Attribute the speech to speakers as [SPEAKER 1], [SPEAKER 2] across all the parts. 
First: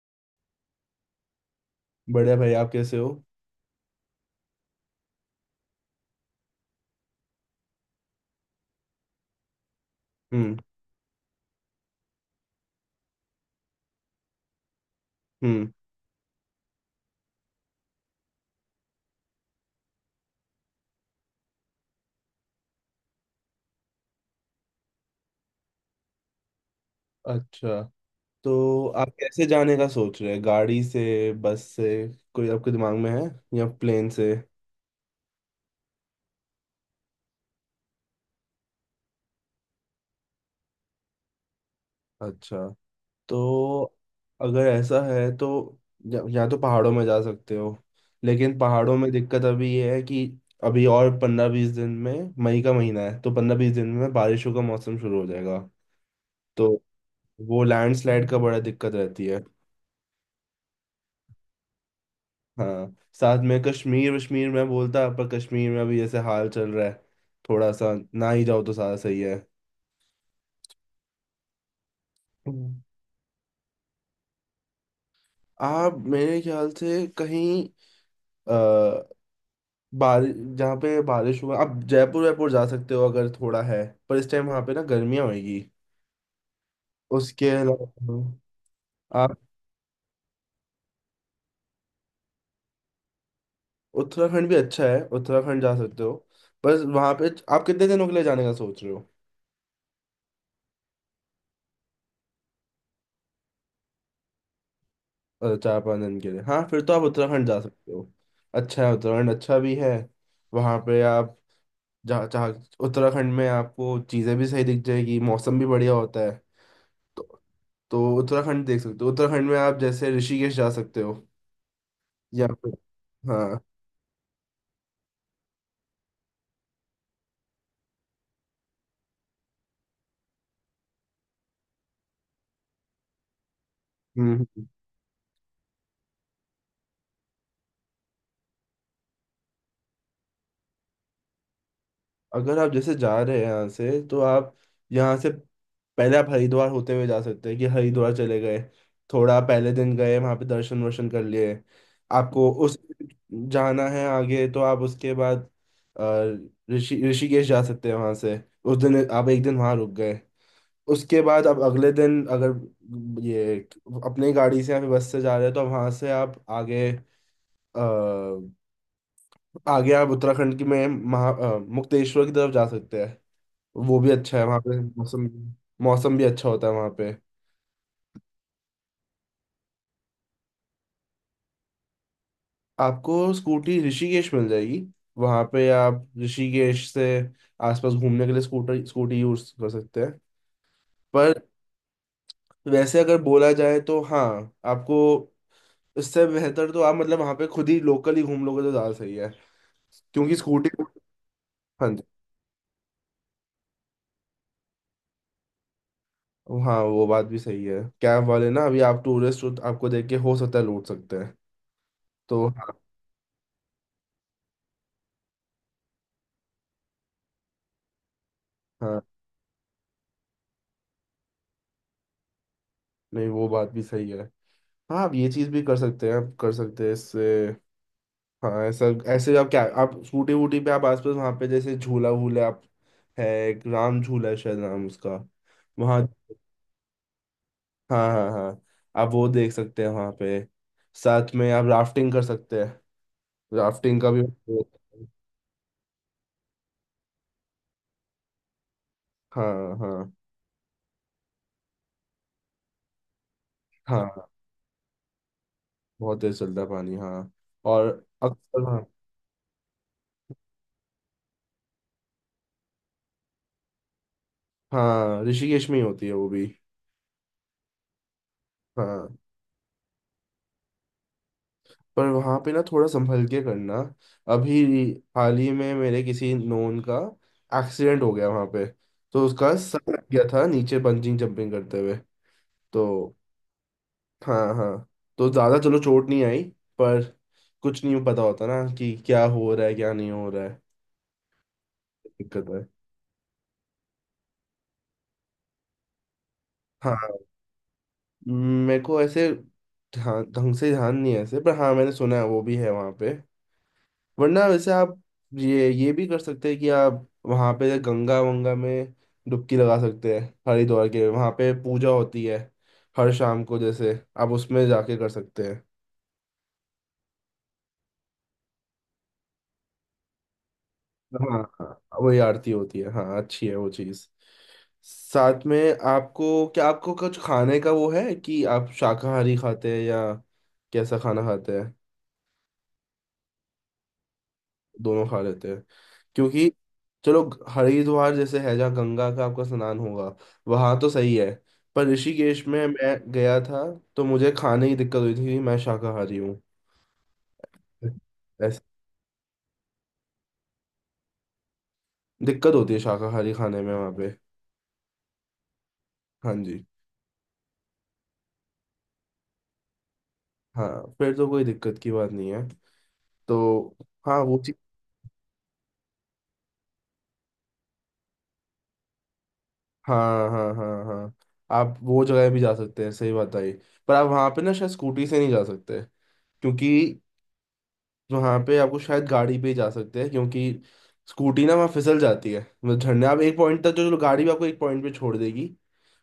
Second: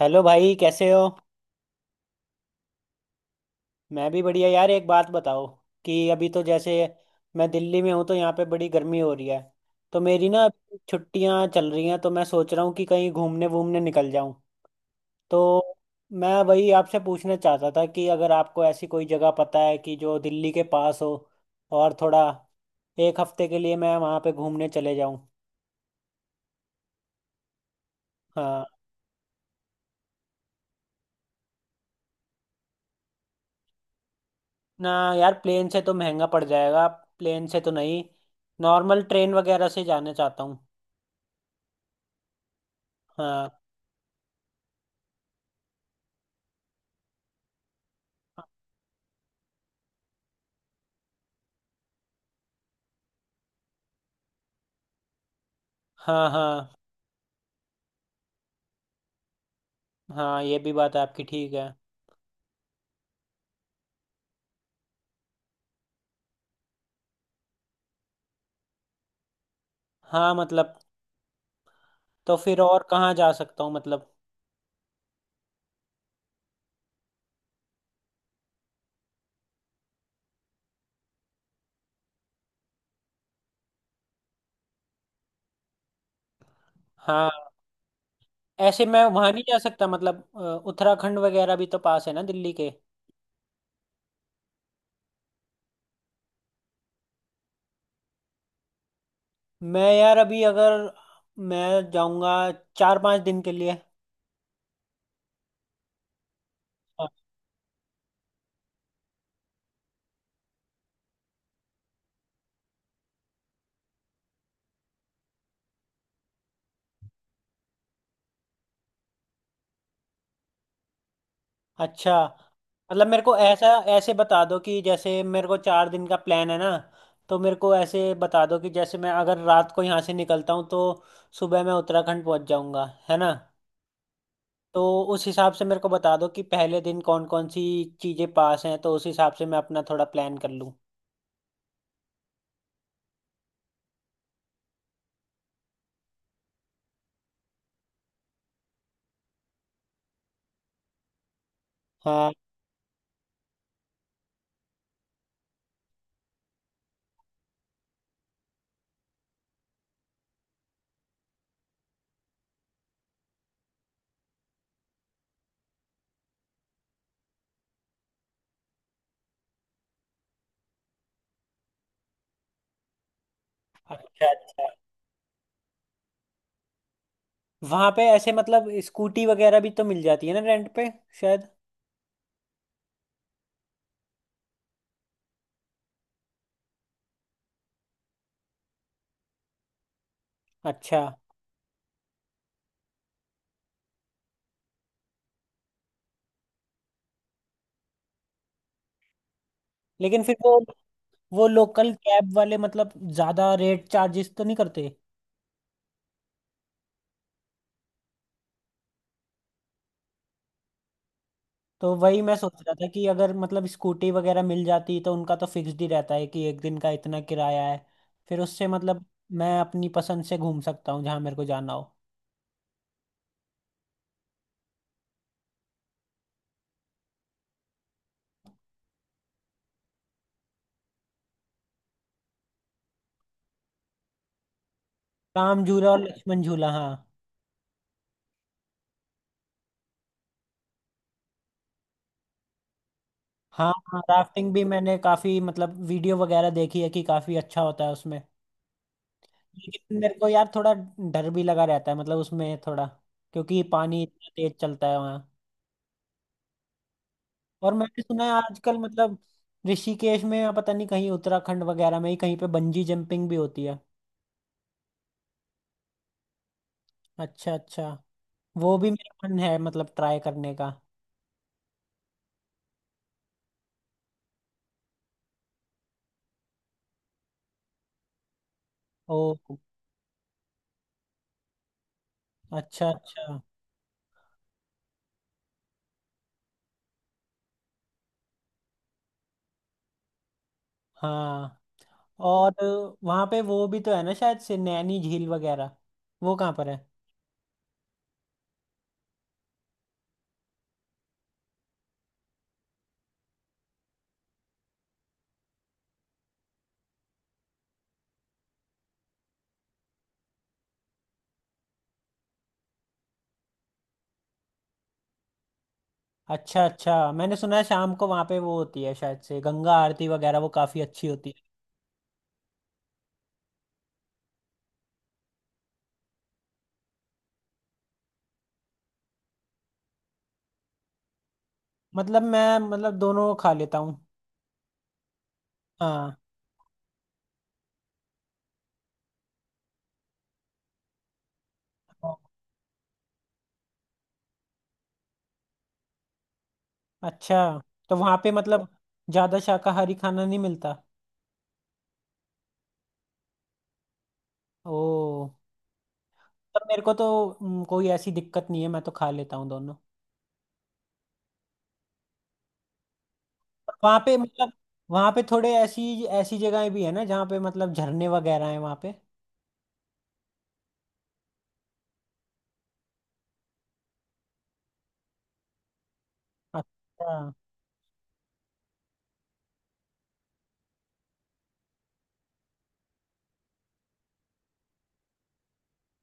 [SPEAKER 1] Hello भाई, कैसे हो।
[SPEAKER 2] बढ़िया भाई, आप कैसे हो।
[SPEAKER 1] मैं भी बढ़िया यार, एक बात बताओ कि अभी तो जैसे मैं दिल्ली में हूँ तो यहाँ पे बड़ी गर्मी हो रही है। तो मेरी ना
[SPEAKER 2] हम्म।
[SPEAKER 1] छुट्टियाँ चल रही हैं, तो मैं सोच रहा हूँ कि कहीं घूमने वूमने निकल जाऊँ।
[SPEAKER 2] हम्म।
[SPEAKER 1] तो मैं वही आपसे पूछना चाहता था कि अगर आपको ऐसी कोई जगह पता है कि जो दिल्ली के पास हो और थोड़ा एक हफ्ते के लिए मैं वहाँ पे घूमने चले जाऊँ।
[SPEAKER 2] अच्छा।
[SPEAKER 1] हाँ।
[SPEAKER 2] तो आप कैसे जाने का सोच रहे हैं? गाड़ी से, बस से? कोई आपके दिमाग में है, या प्लेन से?
[SPEAKER 1] ना यार, प्लेन से तो महंगा पड़ जाएगा। प्लेन से तो नहीं, नॉर्मल ट्रेन वगैरह से जाना चाहता हूँ।
[SPEAKER 2] अच्छा।
[SPEAKER 1] हाँ
[SPEAKER 2] तो अगर ऐसा है तो या तो पहाड़ों में जा सकते हो। लेकिन पहाड़ों में दिक्कत अभी ये है कि अभी और 15-20 दिन में मई का महीना है, तो 15-20 दिन में बारिशों का मौसम शुरू हो जाएगा।
[SPEAKER 1] हाँ।
[SPEAKER 2] तो
[SPEAKER 1] हाँ
[SPEAKER 2] वो लैंडस्लाइड का बड़ा दिक्कत रहती है।
[SPEAKER 1] हाँ, ये भी बात आपकी ठीक है।
[SPEAKER 2] हाँ, साथ में कश्मीर वश्मीर में बोलता, पर कश्मीर में अभी जैसे हाल चल रहा है थोड़ा सा, ना ही जाओ तो सारा सही है।
[SPEAKER 1] हाँ मतलब, तो फिर
[SPEAKER 2] हम्म।
[SPEAKER 1] और कहाँ जा सकता हूँ मतलब।
[SPEAKER 2] आप मेरे ख्याल से कहीं आ, बारिश जहाँ पे बारिश हुआ आप जयपुर वायपुर जा सकते हो अगर थोड़ा है, पर इस टाइम वहाँ पे ना गर्मियाँ होगी। उसके
[SPEAKER 1] हाँ,
[SPEAKER 2] अलावा
[SPEAKER 1] ऐसे मैं वहाँ
[SPEAKER 2] आप
[SPEAKER 1] नहीं जा सकता मतलब। उत्तराखंड वगैरह भी तो पास है ना दिल्ली के।
[SPEAKER 2] उत्तराखंड भी अच्छा है, उत्तराखंड जा सकते हो। बस वहाँ पे आप कितने दिनों के लिए जाने का सोच रहे हो?
[SPEAKER 1] मैं यार अभी अगर मैं जाऊँगा चार पाँच दिन के लिए।
[SPEAKER 2] 4-5 दिन के लिए हाँ, फिर तो आप
[SPEAKER 1] हाँ,
[SPEAKER 2] उत्तराखंड जा सकते हो। अच्छा है उत्तराखंड, अच्छा भी है। वहाँ पे आप जा चाह उत्तराखंड में आपको चीज़ें भी सही दिख जाएगी, मौसम भी बढ़िया होता है। तो तो उत्तराखंड देख सकते हो। उत्तराखंड में आप जैसे ऋषिकेश जा सकते हो,
[SPEAKER 1] अच्छा।
[SPEAKER 2] या फिर
[SPEAKER 1] मतलब मेरे को
[SPEAKER 2] हाँ।
[SPEAKER 1] ऐसा ऐसे बता दो कि जैसे मेरे को चार दिन का प्लान है ना, तो मेरे को ऐसे बता दो कि जैसे मैं अगर रात को यहाँ से निकलता हूँ तो सुबह मैं उत्तराखंड पहुँच जाऊँगा, है ना।
[SPEAKER 2] हम्म। हम्म।
[SPEAKER 1] तो उस हिसाब से मेरे को बता दो कि पहले दिन कौन कौन सी चीजें पास हैं, तो उस हिसाब से मैं अपना थोड़ा प्लान कर लूँ।
[SPEAKER 2] अगर आप जैसे जा रहे हैं यहाँ से तो आप यहाँ से पहले आप हरिद्वार होते हुए जा सकते हैं कि हरिद्वार चले गए, थोड़ा पहले दिन गए, वहाँ पे दर्शन वर्शन कर लिए।
[SPEAKER 1] हाँ।
[SPEAKER 2] आपको उस जाना है आगे, तो आप उसके बाद ऋषिकेश जा सकते हैं। वहाँ से उस दिन आप एक दिन वहाँ रुक गए, उसके बाद आप अगले दिन अगर ये अपनी गाड़ी से या फिर बस से जा रहे हैं तो वहाँ से आप आगे अ, आगे आप उत्तराखंड की में महा मुक्तेश्वर की तरफ जा सकते हैं। वो भी
[SPEAKER 1] अच्छा
[SPEAKER 2] अच्छा है, वहाँ
[SPEAKER 1] अच्छा।
[SPEAKER 2] पे मौसम मौसम भी अच्छा होता है। वहाँ पे
[SPEAKER 1] वहां पे ऐसे मतलब स्कूटी वगैरह भी तो मिल जाती है ना रेंट पे, शायद।
[SPEAKER 2] आपको स्कूटी ऋषिकेश मिल जाएगी। वहाँ पे आप ऋषिकेश से आसपास घूमने के लिए स्कूटर स्कूटी यूज कर सकते हैं।
[SPEAKER 1] अच्छा।
[SPEAKER 2] पर वैसे अगर बोला जाए तो हाँ, आपको इससे बेहतर तो आप मतलब वहाँ पे खुद ही लोकल ही घूम लोगे तो ज़्यादा सही है,
[SPEAKER 1] लेकिन फिर
[SPEAKER 2] क्योंकि
[SPEAKER 1] वो
[SPEAKER 2] स्कूटी।
[SPEAKER 1] वो
[SPEAKER 2] हाँ
[SPEAKER 1] लोकल
[SPEAKER 2] जी।
[SPEAKER 1] कैब वाले मतलब ज्यादा रेट चार्जेस तो नहीं करते।
[SPEAKER 2] हाँ, वो बात भी सही है। कैब वाले ना अभी आप टूरिस्ट हो तो आपको देख के हो सकता है लूट सकते हैं।
[SPEAKER 1] तो वही मैं
[SPEAKER 2] तो
[SPEAKER 1] सोच रहा
[SPEAKER 2] हाँ।
[SPEAKER 1] था कि अगर मतलब स्कूटी वगैरह मिल जाती तो उनका तो फिक्स्ड ही रहता है कि एक दिन का इतना किराया है। फिर उससे
[SPEAKER 2] हाँ,
[SPEAKER 1] मतलब मैं अपनी पसंद से घूम सकता हूँ जहाँ मेरे को जाना हो।
[SPEAKER 2] नहीं वो बात भी सही है। हाँ, आप ये चीज भी कर सकते हैं, आप कर सकते हैं इससे। हाँ, ऐसा, ऐसे आप क्या आप स्कूटी वूटी पे आप आसपास वहाँ पे जैसे झूला वूला आप है एक राम झूला है शायद नाम उसका,
[SPEAKER 1] राम झूला और
[SPEAKER 2] वहाँ
[SPEAKER 1] लक्ष्मण झूला, हाँ।
[SPEAKER 2] हाँ हाँ हाँ। आप वो देख सकते हैं वहाँ पे। साथ में आप राफ्टिंग कर सकते हैं।
[SPEAKER 1] हाँ हाँ,
[SPEAKER 2] राफ्टिंग का भी
[SPEAKER 1] राफ्टिंग भी मैंने काफी मतलब वीडियो वगैरह देखी है कि काफी अच्छा होता है उसमें।
[SPEAKER 2] हाँ।
[SPEAKER 1] लेकिन
[SPEAKER 2] हाँ
[SPEAKER 1] मेरे को यार थोड़ा डर भी लगा रहता है मतलब उसमें थोड़ा, क्योंकि पानी इतना
[SPEAKER 2] हाँ।
[SPEAKER 1] तेज चलता है वहाँ।
[SPEAKER 2] बहुत तेज चलता है पानी, हाँ।
[SPEAKER 1] और
[SPEAKER 2] और
[SPEAKER 1] मैंने सुना है
[SPEAKER 2] अक्सर
[SPEAKER 1] आजकल
[SPEAKER 2] हाँ।
[SPEAKER 1] मतलब ऋषिकेश में या पता नहीं कहीं उत्तराखंड वगैरह में ही कहीं पे बंजी जंपिंग भी होती है।
[SPEAKER 2] हाँ, ऋषिकेश में ही होती है वो भी।
[SPEAKER 1] अच्छा अच्छा, वो भी
[SPEAKER 2] हाँ,
[SPEAKER 1] मेरा मन है मतलब ट्राई करने का।
[SPEAKER 2] पर वहां पे ना थोड़ा संभल के करना। अभी हाल ही में मेरे किसी नोन का एक्सीडेंट हो गया वहां पे। तो
[SPEAKER 1] ओ,
[SPEAKER 2] उसका सर लग गया था नीचे बंजिंग जंपिंग करते हुए।
[SPEAKER 1] अच्छा
[SPEAKER 2] तो
[SPEAKER 1] अच्छा।
[SPEAKER 2] हाँ हाँ। तो ज्यादा चलो चोट नहीं आई, पर कुछ नहीं पता होता ना कि क्या हो रहा है क्या नहीं हो रहा है।
[SPEAKER 1] हाँ
[SPEAKER 2] दिक्कत
[SPEAKER 1] और
[SPEAKER 2] है।
[SPEAKER 1] वहाँ पे वो भी तो है ना शायद से, नैनी झील वगैरह। वो कहाँ पर है।
[SPEAKER 2] हाँ, मेरे को ऐसे ध्यान ढंग से ध्यान नहीं है ऐसे, पर हाँ मैंने सुना है वो भी है वहां पे। वरना वैसे आप ये भी कर सकते हैं कि आप वहाँ पे गंगा वंगा में डुबकी लगा सकते हैं। हरिद्वार के वहाँ पे पूजा होती है हर शाम को, जैसे आप उसमें जाके कर सकते हैं।
[SPEAKER 1] अच्छा अच्छा, मैंने सुना है शाम को वहाँ पे वो होती है शायद से गंगा आरती वगैरह, वो काफ़ी अच्छी होती
[SPEAKER 2] हाँ
[SPEAKER 1] है।
[SPEAKER 2] हाँ, वही आरती होती है हाँ। अच्छी है वो चीज़। साथ में आपको क्या आपको कुछ खाने का वो है कि आप शाकाहारी खाते हैं या कैसा खाना खाते हैं?
[SPEAKER 1] मतलब मैं मतलब दोनों खा लेता हूँ।
[SPEAKER 2] दोनों खा लेते हैं?
[SPEAKER 1] हाँ।
[SPEAKER 2] क्योंकि चलो हरिद्वार जैसे है जहाँ गंगा का आपका स्नान होगा, वहां तो सही है। पर ऋषिकेश में मैं गया था तो मुझे खाने की दिक्कत हुई थी क्योंकि मैं शाकाहारी हूँ।
[SPEAKER 1] अच्छा, तो वहाँ पे
[SPEAKER 2] ऐसे
[SPEAKER 1] मतलब ज़्यादा शाकाहारी खाना नहीं मिलता।
[SPEAKER 2] दिक्कत होती है शाकाहारी खाने में वहाँ पे।
[SPEAKER 1] ओ।
[SPEAKER 2] हाँ
[SPEAKER 1] पर
[SPEAKER 2] जी।
[SPEAKER 1] मेरे को तो कोई ऐसी दिक्कत नहीं है, मैं तो खा लेता हूँ दोनों।
[SPEAKER 2] हाँ, फिर तो कोई दिक्कत की बात नहीं है।
[SPEAKER 1] पर
[SPEAKER 2] तो
[SPEAKER 1] वहाँ पे
[SPEAKER 2] हाँ, वो
[SPEAKER 1] मतलब
[SPEAKER 2] चीज।
[SPEAKER 1] वहाँ पे थोड़े ऐसी ऐसी जगहें भी है ना जहाँ पे मतलब झरने वगैरह हैं वहाँ पे।
[SPEAKER 2] हाँ हाँ हाँ हाँ, आप वो जगह भी जा सकते हैं, सही बात आई। पर आप वहाँ पे ना शायद स्कूटी से नहीं जा सकते, क्योंकि
[SPEAKER 1] अच्छा
[SPEAKER 2] तो वहाँ पे आपको शायद गाड़ी पे ही जा सकते हैं, क्योंकि स्कूटी ना वहाँ फिसल जाती है। मतलब झरने आप एक पॉइंट तक जो जो गाड़ी भी आपको एक पॉइंट पे छोड़ देगी,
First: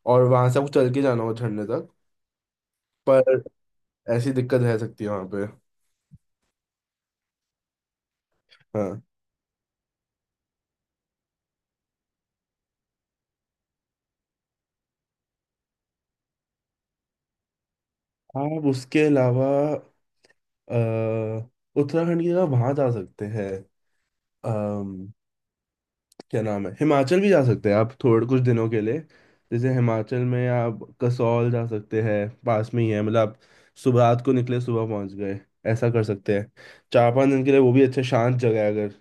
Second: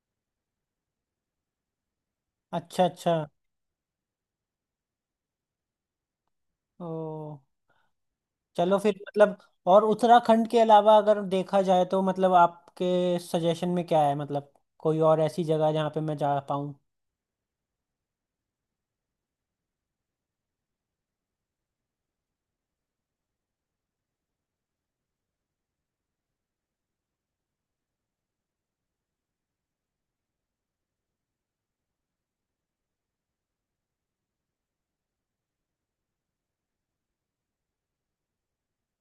[SPEAKER 2] और वहां से आपको चल के जाना हो झरने तक।
[SPEAKER 1] अच्छा। अच्छा।
[SPEAKER 2] पर ऐसी दिक्कत रह सकती है वहाँ पे।
[SPEAKER 1] ओ, चलो फिर
[SPEAKER 2] हाँ,
[SPEAKER 1] मतलब, और उत्तराखंड के अलावा अगर देखा जाए तो मतलब आपके सजेशन में क्या है मतलब, कोई और ऐसी जगह जहाँ पे मैं जा पाऊँ।
[SPEAKER 2] आप उसके अलावा अ, उत्तराखंड की जगह वहाँ जा सकते हैं। क्या नाम है, हिमाचल भी जा सकते हैं आप थोड़े कुछ दिनों के लिए। जैसे हिमाचल में आप कसौल जा सकते हैं, पास में ही है। मतलब आप सुबह रात को निकले, सुबह पहुंच गए, ऐसा कर सकते हैं। 4-5 दिन के लिए वो भी अच्छा शांत जगह है। अगर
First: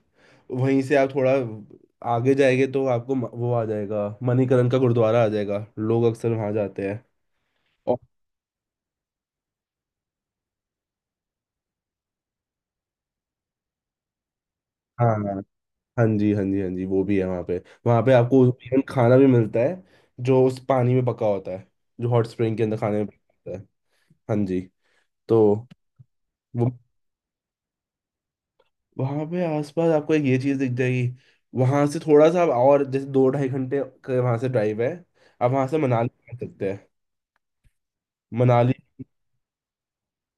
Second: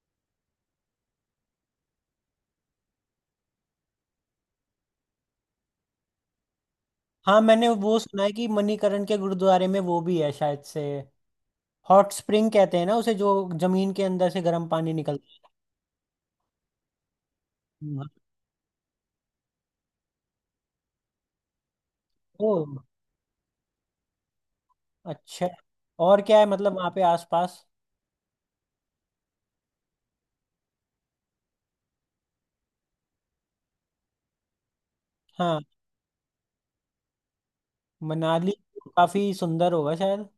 [SPEAKER 2] वहीं से आप थोड़ा आगे जाएंगे तो आपको वो आ जाएगा मणिकरण का गुरुद्वारा आ जाएगा, लोग अक्सर वहां जाते हैं।
[SPEAKER 1] हाँ मैंने वो
[SPEAKER 2] और
[SPEAKER 1] सुना है कि मणिकरण के गुरुद्वारे में वो भी है शायद से, हॉट स्प्रिंग कहते हैं ना उसे, जो जमीन के अंदर से गर्म पानी
[SPEAKER 2] हाँ,
[SPEAKER 1] निकलता
[SPEAKER 2] हाँ जी हाँ जी हाँ जी, वो भी है वहाँ पे। वहाँ
[SPEAKER 1] है।
[SPEAKER 2] पे आपको even खाना भी मिलता है जो उस पानी में पका होता है, जो हॉट
[SPEAKER 1] ओ,
[SPEAKER 2] स्प्रिंग के अंदर खाने में पका होता है। हाँ जी। तो
[SPEAKER 1] अच्छा। और क्या है मतलब वहाँ पे आसपास।
[SPEAKER 2] वहां पे आसपास आपको एक ये चीज दिख जाएगी। वहां से थोड़ा सा आप और जैसे 2-2.5 घंटे के वहां से ड्राइव है, आप
[SPEAKER 1] हाँ,
[SPEAKER 2] वहां से मनाली जा सकते हैं।
[SPEAKER 1] मनाली।
[SPEAKER 2] मनाली।
[SPEAKER 1] काफी सुंदर होगा शायद।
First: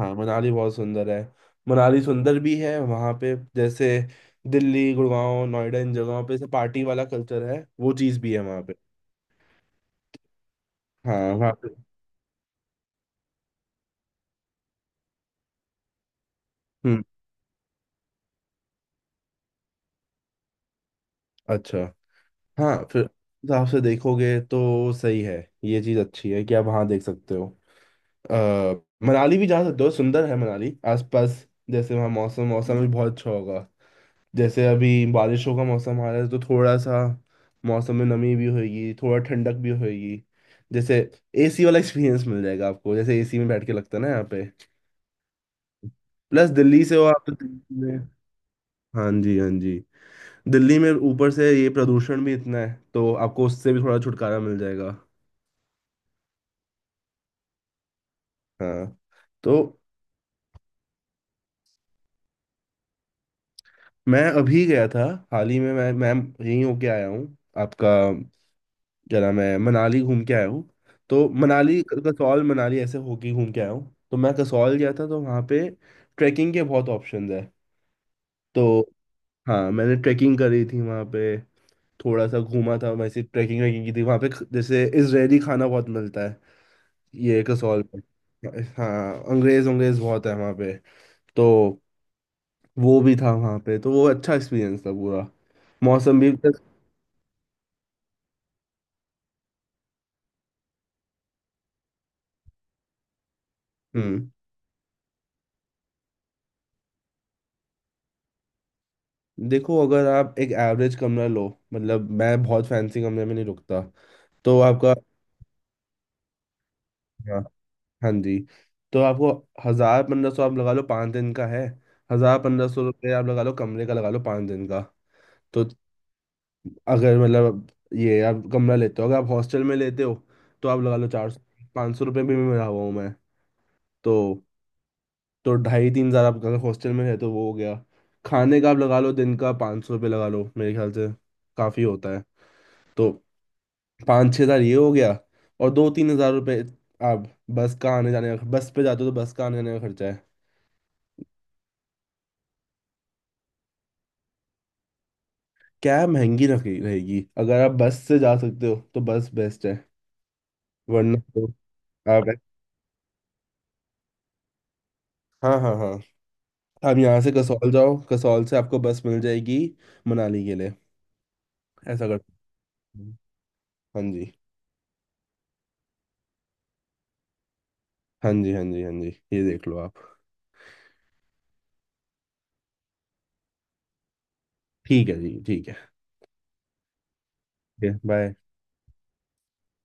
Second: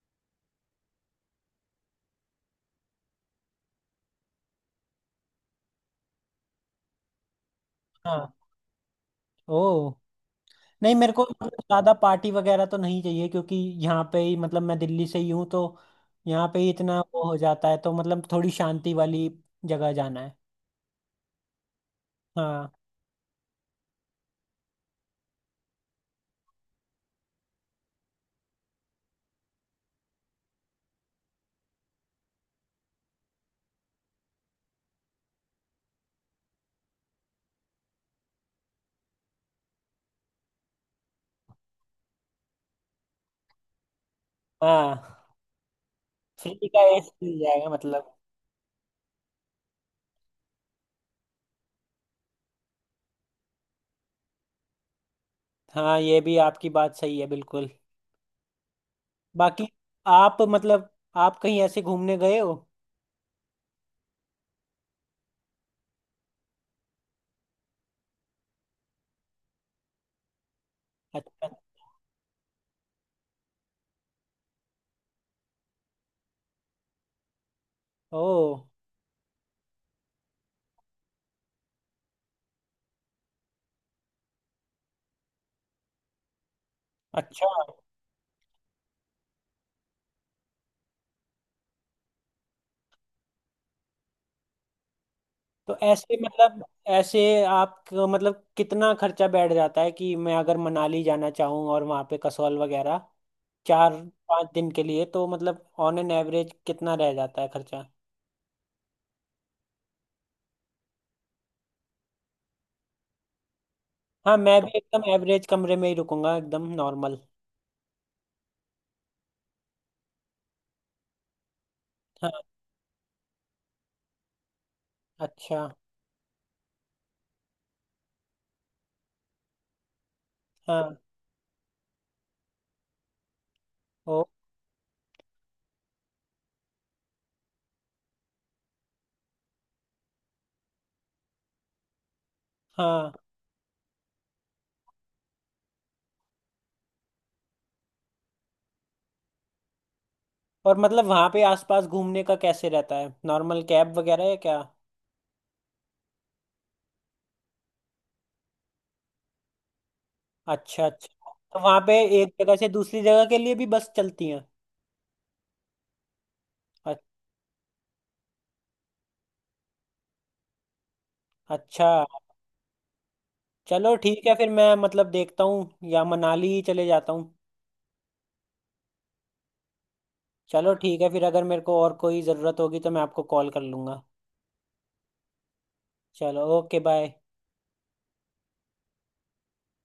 [SPEAKER 2] हाँ, मनाली बहुत सुंदर है। मनाली सुंदर भी है। वहां पे जैसे दिल्ली गुड़गांव नोएडा इन जगहों पे से पार्टी वाला कल्चर है, वो चीज
[SPEAKER 1] हाँ।
[SPEAKER 2] भी है वहां पे।
[SPEAKER 1] ओ, नहीं मेरे को
[SPEAKER 2] हाँ वहाँ
[SPEAKER 1] मतलब
[SPEAKER 2] पे।
[SPEAKER 1] ज्यादा पार्टी वगैरह तो नहीं चाहिए, क्योंकि यहाँ पे ही मतलब मैं दिल्ली से ही हूँ तो यहाँ पे ही इतना
[SPEAKER 2] हम्म।
[SPEAKER 1] वो हो जाता है, तो मतलब थोड़ी शांति वाली जगह जाना है।
[SPEAKER 2] अच्छा।
[SPEAKER 1] हाँ।
[SPEAKER 2] हाँ, फिर उस हिसाब से देखोगे तो सही है, ये चीज अच्छी है कि आप वहां देख सकते हो। आ, मनाली भी जा सकते हो, सुंदर है मनाली। आसपास जैसे वहाँ मौसम मौसम भी बहुत अच्छा होगा। जैसे अभी बारिशों का मौसम आ रहा है, तो थोड़ा सा मौसम में नमी भी होगी, थोड़ा ठंडक भी होगी। जैसे एसी वाला एक्सपीरियंस मिल जाएगा आपको, जैसे एसी में बैठ के लगता है ना यहाँ पे।
[SPEAKER 1] हाँ
[SPEAKER 2] प्लस
[SPEAKER 1] फ्री का
[SPEAKER 2] दिल्ली से हो
[SPEAKER 1] एसी
[SPEAKER 2] आप तो
[SPEAKER 1] मिल जाएगा
[SPEAKER 2] दिल्ली में
[SPEAKER 1] मतलब।
[SPEAKER 2] हाँ जी हाँ जी, दिल्ली में ऊपर से ये प्रदूषण भी इतना है तो आपको उससे भी थोड़ा छुटकारा मिल जाएगा।
[SPEAKER 1] हाँ, ये भी आपकी बात सही है बिल्कुल।
[SPEAKER 2] हाँ।
[SPEAKER 1] बाकी
[SPEAKER 2] तो
[SPEAKER 1] आप मतलब आप कहीं ऐसे घूमने गए हो।
[SPEAKER 2] मैं अभी गया था, हाल ही में मैं यहीं होके आया हूँ। आपका क्या नाम है मनाली घूम के आया हूँ। तो
[SPEAKER 1] अच्छा।
[SPEAKER 2] मनाली कसौल मनाली ऐसे होके घूम के आया हूँ। तो मैं कसौल गया था, तो वहाँ पे ट्रैकिंग के बहुत ऑप्शंस है।
[SPEAKER 1] ओ,
[SPEAKER 2] तो हाँ, मैंने ट्रैकिंग करी थी वहाँ पे, थोड़ा सा घूमा था वैसे ट्रैकिंग वैकिंग की थी वहाँ पे जैसे इजरायली खाना बहुत मिलता है ये
[SPEAKER 1] अच्छा।
[SPEAKER 2] कसौल में। हाँ, अंग्रेज अंग्रेज बहुत है वहाँ पे। तो वो भी था वहाँ पे, तो वो अच्छा एक्सपीरियंस था पूरा,
[SPEAKER 1] तो ऐसे
[SPEAKER 2] मौसम भी।
[SPEAKER 1] मतलब, ऐसे आप मतलब कितना खर्चा बैठ जाता है कि मैं अगर मनाली जाना चाहूँ और वहाँ पे कसौल वगैरह, चार
[SPEAKER 2] हम्म।
[SPEAKER 1] पाँच दिन के लिए तो मतलब ऑन एन एवरेज कितना रह जाता है खर्चा।
[SPEAKER 2] देखो अगर आप एक एवरेज कमरा लो, मतलब मैं बहुत फैंसी कमरे में नहीं रुकता।
[SPEAKER 1] हाँ
[SPEAKER 2] तो
[SPEAKER 1] मैं भी
[SPEAKER 2] आपका
[SPEAKER 1] एकदम एवरेज कमरे में ही रुकूंगा एकदम नॉर्मल।
[SPEAKER 2] हाँ हाँ जी, तो आपको 1000-1500 आप लगा लो, 5 दिन का है। हजार
[SPEAKER 1] हाँ।
[SPEAKER 2] पंद्रह सौ रुपये आप लगा लो कमरे का, लगा लो पाँच दिन का।
[SPEAKER 1] अच्छा।
[SPEAKER 2] तो अगर मतलब ये आप कमरा लेते हो, अगर आप हॉस्टल में लेते हो तो आप लगा
[SPEAKER 1] हाँ।
[SPEAKER 2] लो 400-500 रुपये भी में रहा हुआ हूँ मैं। तो
[SPEAKER 1] ओ।
[SPEAKER 2] तो 2500-3000 आप अगर हॉस्टल में रहे तो वो हो गया। खाने का आप लगा लो दिन का 500 रुपये लगा लो मेरे ख्याल से काफ़ी होता है। तो
[SPEAKER 1] हाँ।
[SPEAKER 2] 5000-6000 ये हो गया, और 2000-3000 रुपये आप बस का आने जाने का, बस पे जाते हो तो बस का आने जाने का खर्चा है।
[SPEAKER 1] और मतलब वहाँ पे आसपास घूमने का कैसे रहता है, नॉर्मल कैब वगैरह है क्या।
[SPEAKER 2] कैब महंगी रहेगी, अगर आप बस से जा सकते हो तो बस बेस्ट है।
[SPEAKER 1] अच्छा अच्छा,
[SPEAKER 2] वरना तो
[SPEAKER 1] तो वहाँ पे एक
[SPEAKER 2] आप
[SPEAKER 1] जगह से दूसरी जगह के लिए भी बस चलती हैं।
[SPEAKER 2] हाँ हाँ हाँ, आप
[SPEAKER 1] अ-।
[SPEAKER 2] यहाँ से कसौल जाओ, कसौल से आपको बस मिल जाएगी मनाली के लिए।
[SPEAKER 1] अच्छा।
[SPEAKER 2] ऐसा कर सकते हो।
[SPEAKER 1] चलो
[SPEAKER 2] हाँ
[SPEAKER 1] ठीक
[SPEAKER 2] जी
[SPEAKER 1] है फिर, मैं मतलब देखता हूँ या मनाली ही चले जाता हूँ।
[SPEAKER 2] हाँ जी हाँ जी हाँ जी, ये देख लो आप।
[SPEAKER 1] चलो ठीक है फिर, अगर मेरे को और कोई ज़रूरत होगी तो मैं आपको कॉल कर लूँगा।
[SPEAKER 2] ठीक है जी, ठीक
[SPEAKER 1] चलो ओके बाय।
[SPEAKER 2] है बाय।